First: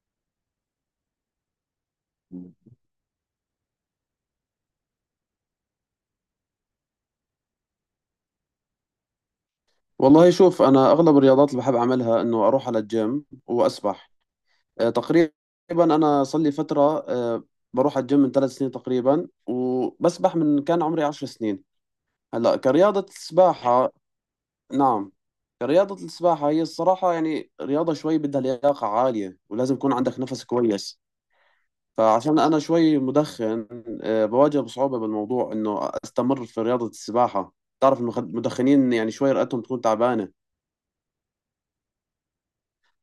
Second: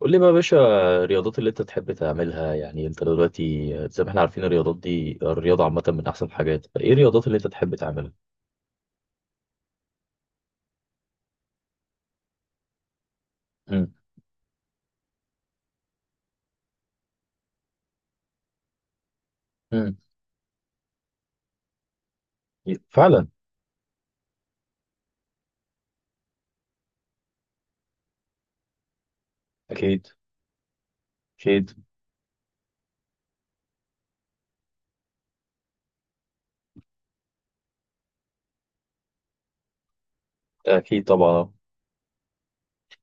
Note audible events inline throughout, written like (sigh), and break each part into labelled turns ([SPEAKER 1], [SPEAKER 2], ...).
[SPEAKER 1] قول لي بقى يا باشا. الرياضات اللي انت تحب تعملها، يعني انت دلوقتي زي ما احنا عارفين الرياضات دي، الرياضة عامة من احسن الحاجات، فايه الرياضات اللي انت تحب تعملها؟
[SPEAKER 2] والله شوف انا اغلب الرياضات اللي بحب اعملها انه اروح على الجيم
[SPEAKER 1] مم.
[SPEAKER 2] واسبح تقريبا. انا صار لي فتره. آه، بروح على الجيم من 3 سنين تقريبا
[SPEAKER 1] مم.
[SPEAKER 2] وبسبح من كان عمري 10 سنين. هلا كرياضه
[SPEAKER 1] فعلا.
[SPEAKER 2] السباحه. نعم. كرياضه السباحه هي الصراحه، يعني رياضه شوي بدها لياقه عاليه ولازم يكون
[SPEAKER 1] اكيد.
[SPEAKER 2] عندك نفس كويس.
[SPEAKER 1] اكيد.
[SPEAKER 2] فعشان انا شوي مدخن، بواجه بصعوبه بالموضوع انه استمر في رياضه السباحه. تعرف المدخنين، يعني شوي رئتهم تكون تعبانه.
[SPEAKER 1] اكيد طبعا.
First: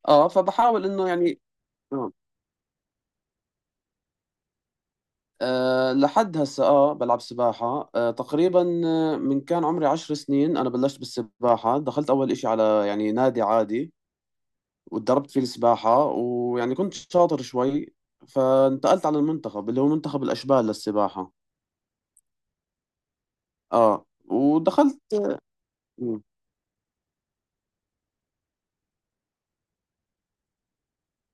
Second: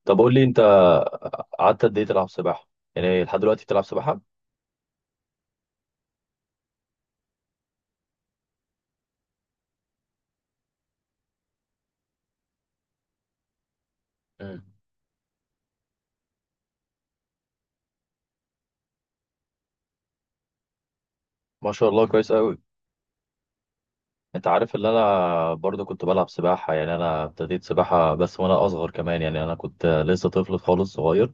[SPEAKER 1] طب
[SPEAKER 2] اه
[SPEAKER 1] قول لي انت،
[SPEAKER 2] فبحاول انه يعني
[SPEAKER 1] قعدت قد ايه
[SPEAKER 2] آه
[SPEAKER 1] تلعب سباحة؟ يعني لحد دلوقتي بتلعب سباحة؟
[SPEAKER 2] لحد هسه بلعب سباحة تقريبا. من كان عمري 10 سنين انا بلشت بالسباحة، دخلت اول اشي على يعني نادي عادي
[SPEAKER 1] مم.
[SPEAKER 2] وتدربت فيه السباحة، ويعني كنت شاطر شوي فانتقلت على المنتخب اللي هو منتخب الاشبال للسباحة.
[SPEAKER 1] ما شاء الله، كويس قوي.
[SPEAKER 2] اه
[SPEAKER 1] انت عارف ان
[SPEAKER 2] ودخلت.
[SPEAKER 1] انا برضه كنت
[SPEAKER 2] مم.
[SPEAKER 1] بلعب سباحة، يعني انا ابتديت سباحة بس وانا اصغر كمان، يعني انا كنت لسه طفل خالص صغير،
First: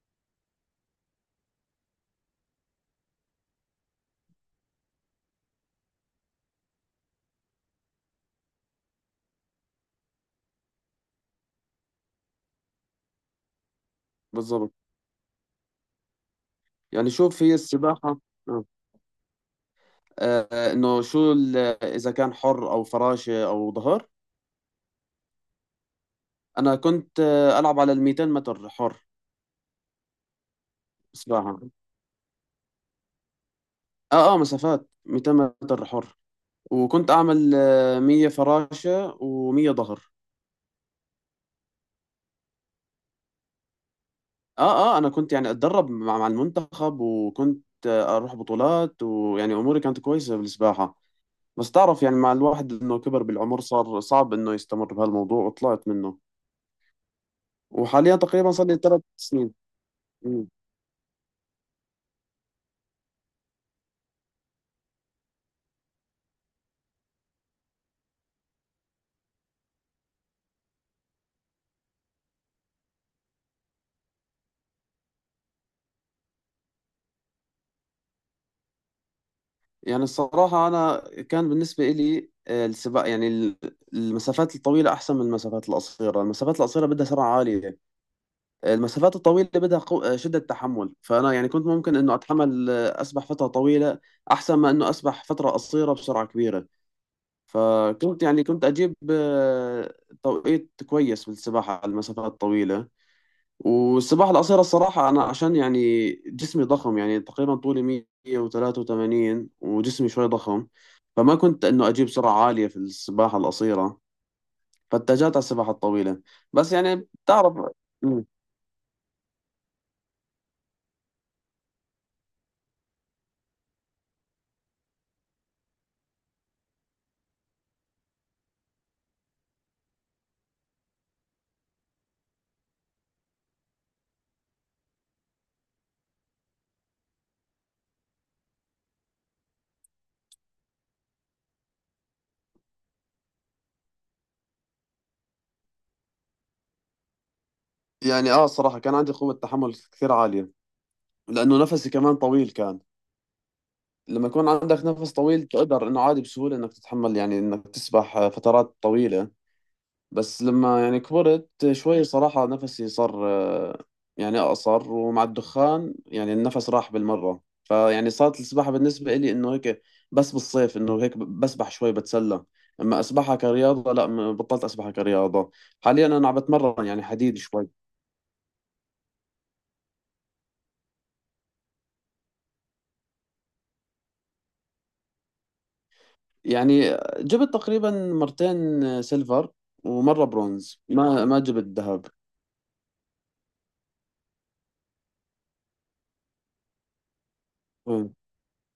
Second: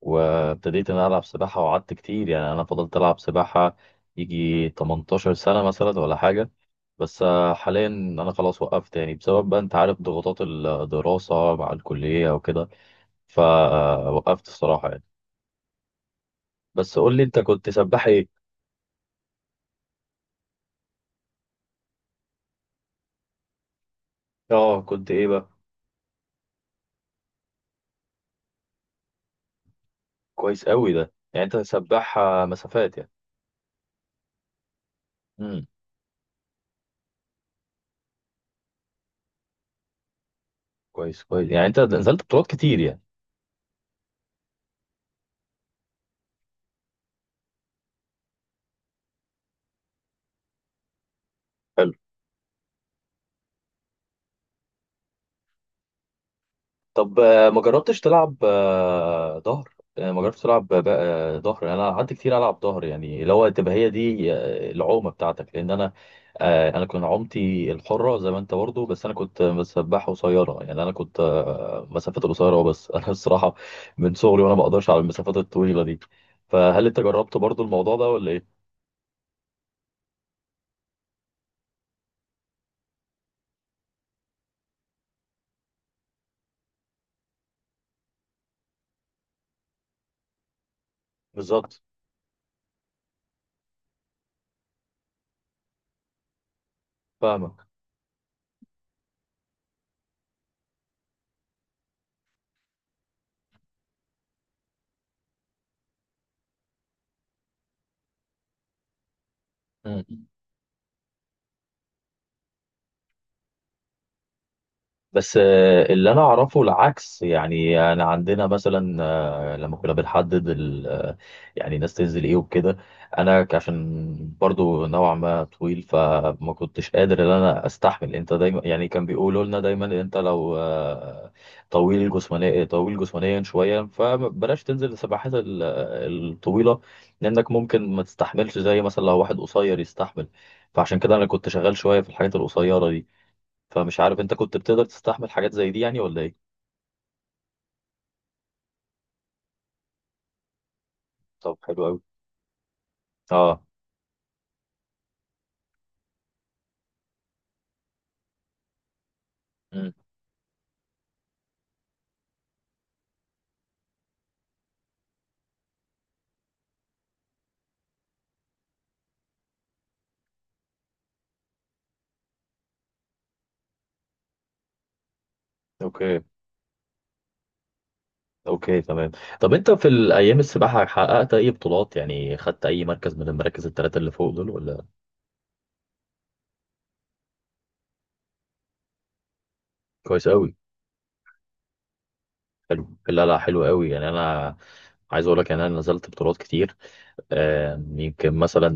[SPEAKER 1] وابتديت ان أنا العب سباحه وقعدت كتير، يعني انا فضلت العب سباحه يجي 18 سنه مثلا ولا حاجه. بس حاليا انا خلاص وقفت يعني، بسبب بقى انت عارف ضغوطات الدراسه مع الكليه وكده، فوقفت
[SPEAKER 2] بالضبط.
[SPEAKER 1] الصراحه يعني. بس
[SPEAKER 2] يعني
[SPEAKER 1] قول لي انت
[SPEAKER 2] شوف، هي
[SPEAKER 1] كنت سباح
[SPEAKER 2] السباحة.
[SPEAKER 1] ايه؟
[SPEAKER 2] آه. آه، انه شو ال- اذا كان حر او فراشة او ظهر.
[SPEAKER 1] اه كنت ايه بقى؟
[SPEAKER 2] انا كنت العب على ال 200 متر حر
[SPEAKER 1] كويس قوي ده، يعني انت
[SPEAKER 2] سباحة.
[SPEAKER 1] سباح مسافات يعني.
[SPEAKER 2] اه مسافات 200
[SPEAKER 1] امم.
[SPEAKER 2] متر حر. وكنت اعمل 100 فراشة و100 ظهر.
[SPEAKER 1] كويس كويس، يعني انت نزلت بطولات كتير يعني.
[SPEAKER 2] اه انا كنت يعني اتدرب مع المنتخب، وكنت اروح بطولات، ويعني اموري كانت كويسة بالسباحة. بس
[SPEAKER 1] حلو.
[SPEAKER 2] تعرف يعني مع الواحد انه كبر بالعمر صار صعب انه يستمر بهالموضوع وطلعت منه.
[SPEAKER 1] طب ما جربتش
[SPEAKER 2] وحاليا
[SPEAKER 1] تلعب
[SPEAKER 2] تقريبا صار لي ثلاث سنين
[SPEAKER 1] ظهر؟ ما جربتش
[SPEAKER 2] مم.
[SPEAKER 1] تلعب ظهر؟ يعني انا قعدت كتير العب ظهر، يعني اللي هو تبقى هي دي العومه بتاعتك، لان انا كنت عومتي الحره زي ما انت برضه، بس انا كنت مسبحه قصيره، يعني انا كنت مسافات القصيره أه بس (laughs) انا الصراحه من صغري وانا ما اقدرش على المسافات الطويله دي. فهل انت جربت برضه الموضوع ده ولا ايه؟
[SPEAKER 2] يعني الصراحة، أنا كان بالنسبة إلي السباق، يعني المسافات الطويلة أحسن من المسافات القصيرة. المسافات القصيرة بدها سرعة عالية، المسافات الطويلة بدها شدة تحمل. فأنا يعني كنت
[SPEAKER 1] بالظبط.
[SPEAKER 2] ممكن إنه أتحمل أسبح فترة طويلة أحسن ما إنه أسبح فترة قصيرة بسرعة كبيرة.
[SPEAKER 1] فاهمك.
[SPEAKER 2] فكنت يعني كنت أجيب توقيت كويس بالسباحة على المسافات الطويلة. والسباحة القصيرة الصراحة، أنا عشان يعني جسمي ضخم، يعني تقريبا طولي 183 وجسمي شوي ضخم، فما كنت إنه أجيب سرعة عالية في السباحة القصيرة، فاتجهت
[SPEAKER 1] بس
[SPEAKER 2] على السباحة
[SPEAKER 1] اللي
[SPEAKER 2] الطويلة.
[SPEAKER 1] انا اعرفه
[SPEAKER 2] بس يعني
[SPEAKER 1] العكس،
[SPEAKER 2] بتعرف.
[SPEAKER 1] يعني انا عندنا مثلا لما كنا بنحدد يعني الناس تنزل ايه وكده. انا عشان برضو نوعا ما طويل، فما كنتش قادر ان انا استحمل. انت دايما يعني كان بيقولوا لنا دايما انت لو طويل جسمانيا، شويه فبلاش تنزل السباحات الطويله، لانك ممكن ما تستحملش زي مثلا لو واحد قصير يستحمل. فعشان كده انا كنت شغال شويه في الحاجات القصيره دي، فمش عارف انت كنت بتقدر تستحمل حاجات زي دي يعني ولا ايه؟
[SPEAKER 2] يعني صراحة كان عندي قوة تحمل كثير عالية،
[SPEAKER 1] طب
[SPEAKER 2] لأنه
[SPEAKER 1] حلو
[SPEAKER 2] نفسي
[SPEAKER 1] قوي.
[SPEAKER 2] كمان طويل كان.
[SPEAKER 1] اه.
[SPEAKER 2] لما يكون عندك نفس طويل تقدر إنه عادي بسهولة إنك تتحمل، يعني إنك تسبح فترات طويلة.
[SPEAKER 1] امم.
[SPEAKER 2] بس لما يعني كبرت شوي صراحة نفسي صار يعني أقصر، ومع الدخان يعني النفس راح بالمرة، فيعني صارت السباحة بالنسبة إلي إنه هيك. بس بالصيف إنه هيك بسبح شوي بتسلى، أما أسبحها كرياضة لا. بطلت أسبحها كرياضة. حاليا
[SPEAKER 1] اوكي.
[SPEAKER 2] أنا عم بتمرن يعني حديد شوي.
[SPEAKER 1] اوكي تمام. طب انت في الايام السباحه حققت اي بطولات؟ يعني خدت اي مركز من المراكز الثلاثه اللي فوق دول ولا؟
[SPEAKER 2] يعني جبت تقريبا مرتين سيلفر ومرة
[SPEAKER 1] كويس قوي.
[SPEAKER 2] برونز. ما جبت ذهب.
[SPEAKER 1] حلو. لا لا حلو قوي. يعني انا عايز اقول لك يعني انا نزلت بطولات كتير،
[SPEAKER 2] مم.
[SPEAKER 1] يمكن مثلا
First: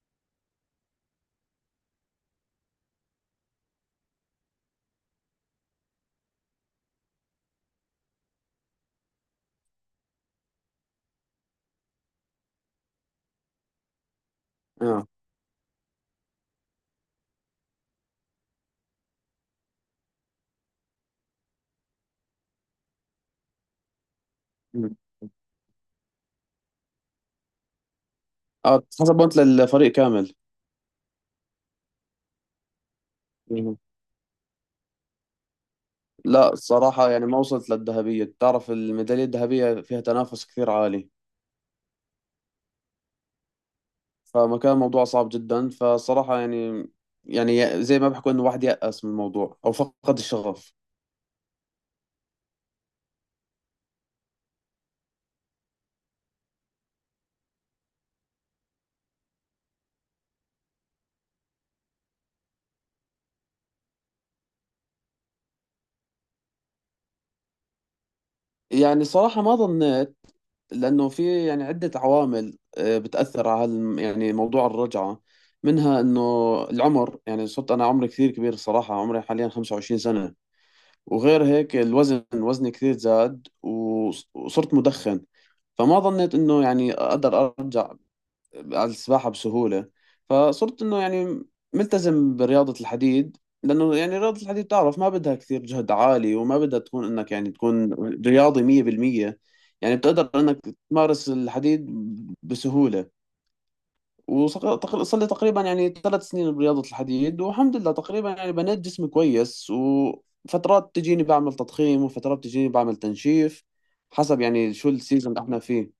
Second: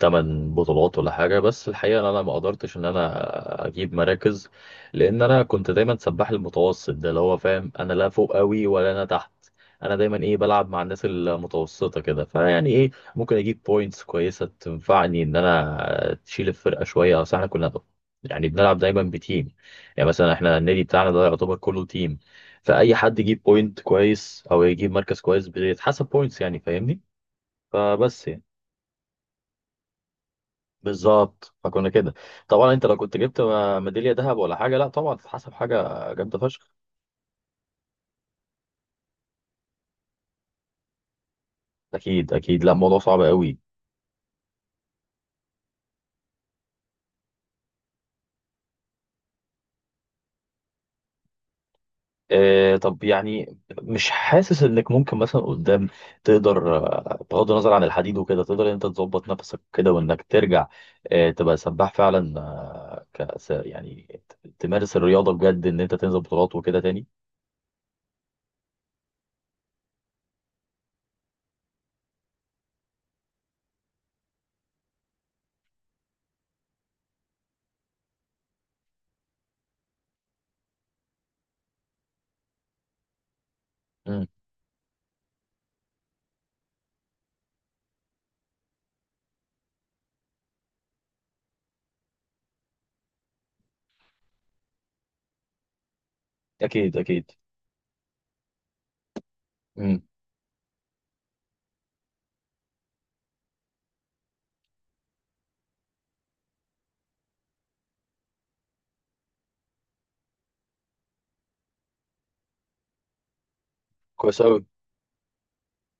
[SPEAKER 1] 8 بطولات ولا حاجة. بس الحقيقة إن أنا ما قدرتش إن أنا أجيب مراكز، لأن أنا كنت دايما سباح المتوسط ده، اللي هو فاهم، أنا لا فوق أوي ولا أنا تحت. أنا دايما إيه بلعب مع الناس المتوسطة كده، فيعني إيه، ممكن أجيب بوينتس كويسة
[SPEAKER 2] اه.
[SPEAKER 1] تنفعني إن أنا تشيل الفرقة شوية، أصل إحنا كنا يعني بنلعب دايما بتيم. يعني مثلا إحنا النادي بتاعنا ده يعتبر كله تيم، فأي حد يجيب بوينت كويس أو يجيب
[SPEAKER 2] مم.
[SPEAKER 1] مركز كويس بيتحسب بوينتس، يعني فاهمني؟ فبس يعني،
[SPEAKER 2] اه، حسب بونت للفريق كامل.
[SPEAKER 1] بالظبط، فكنا كده. طبعا انت لو كنت جبت
[SPEAKER 2] مم.
[SPEAKER 1] ميداليه ذهب ولا حاجه، لا طبعا تتحسب حاجه جامده
[SPEAKER 2] لا
[SPEAKER 1] فشخ.
[SPEAKER 2] الصراحة يعني ما وصلت للذهبية، تعرف الميدالية الذهبية فيها تنافس كثير عالي،
[SPEAKER 1] اكيد اكيد. لا الموضوع صعب قوي.
[SPEAKER 2] فما كان الموضوع صعب جدا. فصراحة يعني، يعني زي ما بحكوا انه واحد يأس من الموضوع او فقد الشغف.
[SPEAKER 1] آه طب يعني مش حاسس انك ممكن مثلا قدام تقدر بغض النظر عن الحديد وكده تقدر انت تظبط نفسك كده وانك ترجع آه تبقى سباح فعلا آه كأس، يعني تمارس الرياضه بجد ان انت تنزل بطولات وكده تاني؟
[SPEAKER 2] يعني صراحة ما ظنيت، لأنه في يعني عدة عوامل بتأثر على يعني موضوع الرجعة. منها إنه العمر، يعني صرت أنا عمري كثير كبير الصراحة، عمري حاليا 25 سنة. وغير هيك الوزن، وزني كثير زاد،
[SPEAKER 1] امم.
[SPEAKER 2] وصرت مدخن. فما ظنيت إنه يعني أقدر أرجع على السباحة بسهولة، فصرت إنه يعني ملتزم برياضة الحديد، لأنه يعني رياضة الحديد تعرف ما بدها كثير جهد عالي وما بدها
[SPEAKER 1] اكيد
[SPEAKER 2] تكون
[SPEAKER 1] اكيد.
[SPEAKER 2] إنك يعني تكون رياضي 100%. يعني
[SPEAKER 1] امم.
[SPEAKER 2] بتقدر إنك تمارس الحديد بسهولة. وصار لي تقريبا يعني 3 سنين برياضة الحديد، والحمد لله تقريبا يعني بنيت جسمي كويس، وفترات تجيني بعمل تضخيم وفترات تجيني بعمل تنشيف،
[SPEAKER 1] كويس
[SPEAKER 2] حسب
[SPEAKER 1] قوي.
[SPEAKER 2] يعني شو السيزون اللي احنا فيه.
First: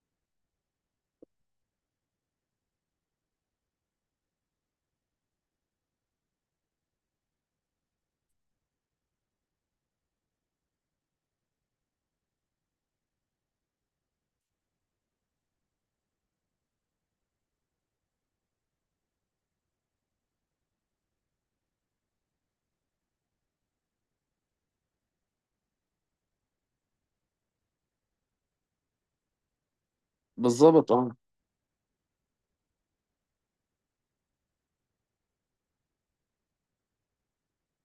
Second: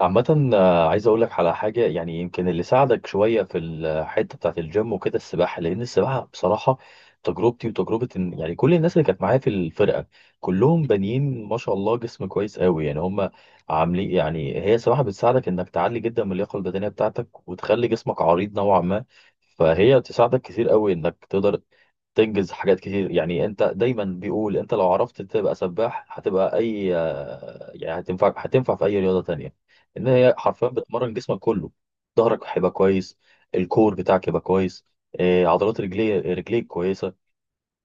[SPEAKER 1] عامة عايز أقول لك على حاجة، يعني يمكن اللي ساعدك شوية في الحتة بتاعة الجيم وكده السباحة، لأن السباحة بصراحة تجربتي وتجربة يعني كل الناس اللي كانت معايا في الفرقة كلهم بانيين ما شاء الله جسم كويس قوي يعني. هم عاملين يعني، هي السباحة بتساعدك إنك تعلي جدا من اللياقة البدنية بتاعتك وتخلي جسمك عريض نوعا ما، فهي بتساعدك كتير قوي إنك تقدر تنجز حاجات كتير. يعني انت دايما بيقول انت لو عرفت تبقى سباح هتبقى اي يعني هتنفع في اي رياضة تانية، ان هي حرفيا
[SPEAKER 2] بالضبط. اه
[SPEAKER 1] بتمرن جسمك كله. ظهرك هيبقى كويس، الكور بتاعك يبقى كويس، إيه، عضلات رجليك كويسه.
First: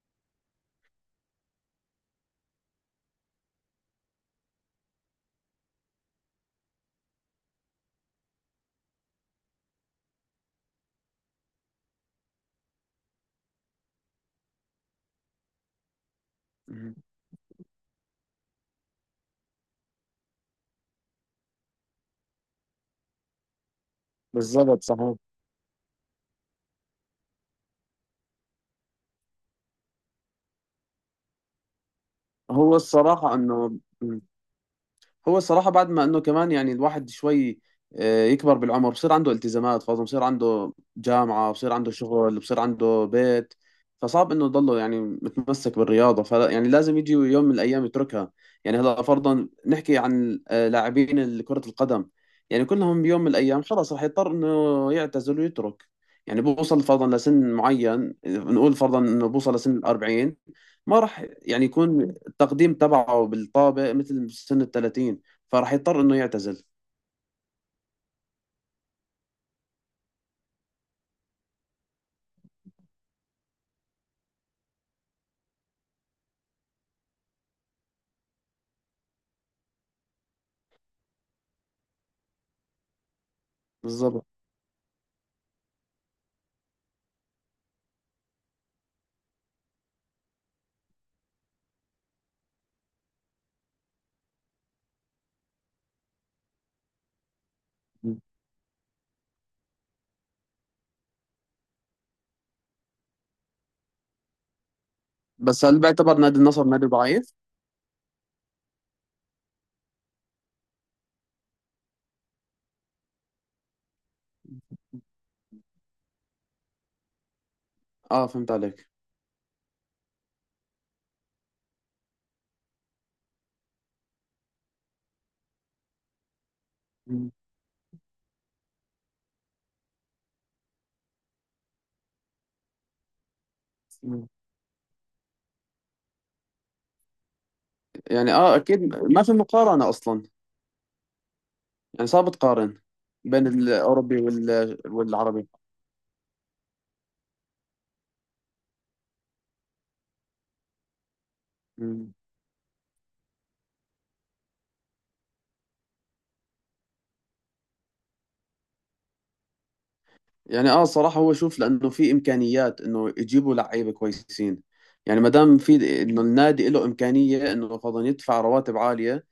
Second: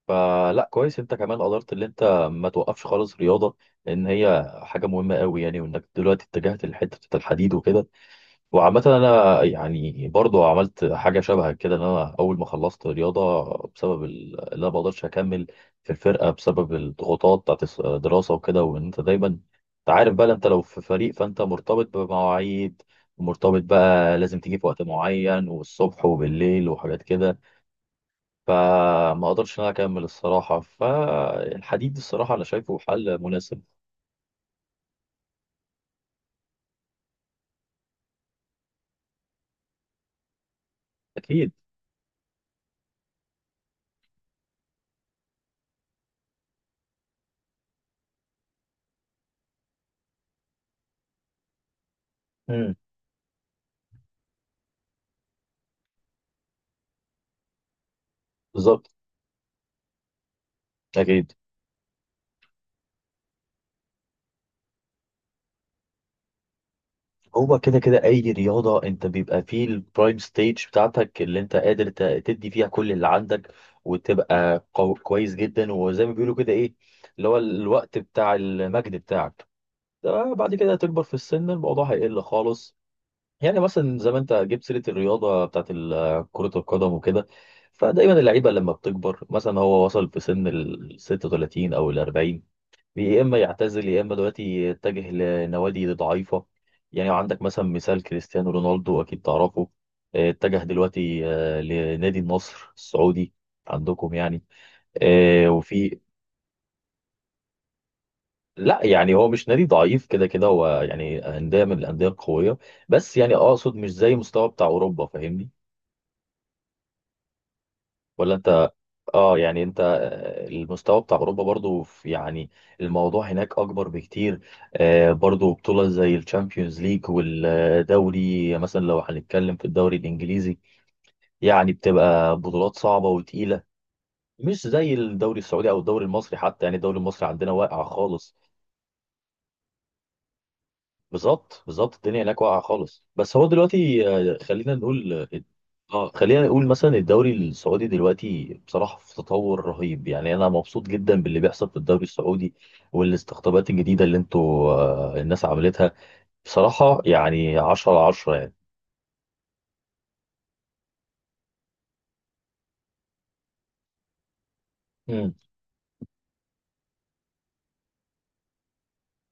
[SPEAKER 1] فلا كويس انت كمان قدرت ان انت ما توقفش خالص رياضه، لان هي حاجه مهمه قوي يعني. وانك دلوقتي اتجهت لحته الحديد وكده. وعامة أنا يعني برضو عملت حاجة شبه كده، إن أنا أول ما خلصت رياضة بسبب اللي أنا ما بقدرش أكمل في الفرقة بسبب الضغوطات بتاعت الدراسة وكده، وإن أنت دايما أنت عارف بقى، أنت لو في فريق فأنت مرتبط بمواعيد، مرتبط بقى لازم تيجي في وقت
[SPEAKER 2] بالضبط، صحيح.
[SPEAKER 1] معين والصبح وبالليل وحاجات كده، فما أقدرش إن أنا أكمل الصراحة. فالحديد الصراحة أنا
[SPEAKER 2] هو
[SPEAKER 1] شايفه حل
[SPEAKER 2] الصراحة
[SPEAKER 1] مناسب.
[SPEAKER 2] انه هو الصراحة بعد ما انه كمان يعني الواحد شوي يكبر بالعمر، بصير عنده التزامات، فاظن بصير عنده
[SPEAKER 1] أكيد.
[SPEAKER 2] جامعة، بصير عنده شغل، بصير عنده بيت. فصعب انه يضله يعني متمسك بالرياضة، فلا يعني لازم يجي يوم من الايام يتركها. يعني هلا فرضا نحكي عن لاعبين كرة القدم. يعني
[SPEAKER 1] مم.
[SPEAKER 2] كلهم بيوم من الايام خلاص رح يضطر انه يعتزل ويترك. يعني بوصل فرضا لسن معين، نقول
[SPEAKER 1] بالظبط.
[SPEAKER 2] فرضا انه بوصل لسن ال 40. ما راح
[SPEAKER 1] أكيد.
[SPEAKER 2] يعني يكون التقديم تبعه بالطابق مثل سن ال 30، فراح يضطر انه يعتزل.
[SPEAKER 1] هو كده كده اي رياضه انت بيبقى فيه البرايم ستيج بتاعتك، اللي انت قادر تدي فيها كل اللي عندك وتبقى كويس جدا، وزي ما بيقولوا كده ايه، اللي هو الوقت بتاع المجد بتاعك. ده بعد كده هتكبر في السن، الموضوع هيقل خالص. يعني مثلا زي ما
[SPEAKER 2] بالضبط.
[SPEAKER 1] انت جبت سيره الرياضه بتاعت كره القدم وكده، فدايما اللعيبه لما بتكبر مثلا هو وصل في سن ال 36 او ال 40، يا اما يعتزل يا اما دلوقتي يتجه لنوادي ضعيفه. يعني عندك مثلا مثال كريستيانو رونالدو، اكيد تعرفه. اتجه دلوقتي لنادي النصر السعودي عندكم يعني. آه،
[SPEAKER 2] بس هل
[SPEAKER 1] وفي
[SPEAKER 2] بيعتبر نادي النصر نادي ضعيف؟
[SPEAKER 1] لا يعني هو مش نادي ضعيف، كده كده هو يعني انديه من الانديه القويه، بس يعني اقصد مش زي مستوى بتاع اوروبا، فاهمني
[SPEAKER 2] اه
[SPEAKER 1] ولا
[SPEAKER 2] فهمت
[SPEAKER 1] انت؟
[SPEAKER 2] عليك.
[SPEAKER 1] اه يعني انت المستوى بتاع اوروبا برضو يعني الموضوع هناك اكبر بكتير. برضو بطولة زي الشامبيونز ليج
[SPEAKER 2] مم.
[SPEAKER 1] والدوري، مثلا لو هنتكلم في الدوري الانجليزي يعني بتبقى بطولات صعبة وتقيلة،
[SPEAKER 2] مم.
[SPEAKER 1] مش زي الدوري السعودي او الدوري المصري. حتى يعني الدوري المصري عندنا واقع
[SPEAKER 2] يعني
[SPEAKER 1] خالص.
[SPEAKER 2] اه اكيد ما في مقارنة اصلا.
[SPEAKER 1] بالظبط بالظبط.
[SPEAKER 2] يعني
[SPEAKER 1] الدنيا
[SPEAKER 2] صعب
[SPEAKER 1] هناك واقعه
[SPEAKER 2] تقارن
[SPEAKER 1] خالص بس هو
[SPEAKER 2] بين
[SPEAKER 1] دلوقتي،
[SPEAKER 2] الاوروبي
[SPEAKER 1] آه، خلينا نقول اه
[SPEAKER 2] والعربي.
[SPEAKER 1] خلينا نقول مثلا الدوري السعودي دلوقتي بصراحه في تطور رهيب، يعني انا مبسوط جدا باللي بيحصل في الدوري
[SPEAKER 2] مم.
[SPEAKER 1] السعودي والاستقطابات الجديده اللي انتوا الناس عملتها، بصراحه يعني 10 على 10 يعني.
[SPEAKER 2] يعني اه صراحة، هو شوف لانه في امكانيات انه يجيبوا لعيبة كويسين، يعني ما
[SPEAKER 1] امم.
[SPEAKER 2] دام في انه النادي له امكانية انه فضلا يدفع رواتب عالية،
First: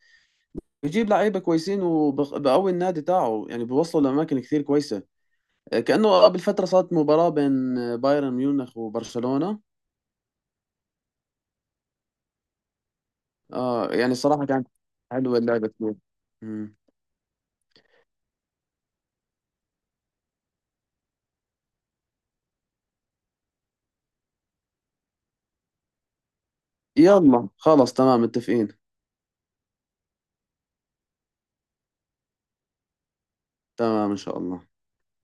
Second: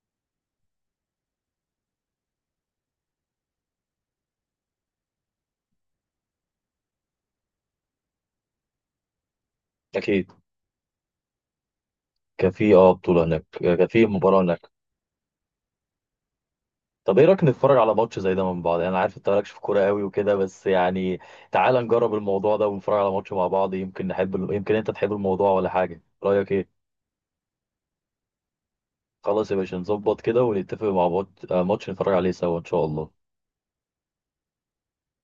[SPEAKER 2] يجيب لعيبة كويسين وبقوي النادي تاعه، يعني بيوصلوا لاماكن كثير كويسة. كأنه قبل فترة صارت مباراة بين بايرن ميونخ وبرشلونة.
[SPEAKER 1] اكيد. كان في بطوله هناك، كان في
[SPEAKER 2] يعني
[SPEAKER 1] مباراه
[SPEAKER 2] صراحة كانت
[SPEAKER 1] هناك.
[SPEAKER 2] حلوة اللعبة كتير. مم.
[SPEAKER 1] طب ايه رايك نتفرج على ماتش زي ده من بعض، يعني انا عارف انت مالكش في كوره قوي وكده، بس يعني تعال نجرب الموضوع ده ونتفرج على ماتش مع بعض. يمكن نحب يمكن انت تحب الموضوع ولا حاجه؟ رايك ايه؟
[SPEAKER 2] يلا خلاص تمام متفقين.
[SPEAKER 1] خلاص يا باشا، نظبط كده ونتفق مع ماتش نتفرج عليه سوا ان شاء الله.
[SPEAKER 2] تمام إن شاء الله.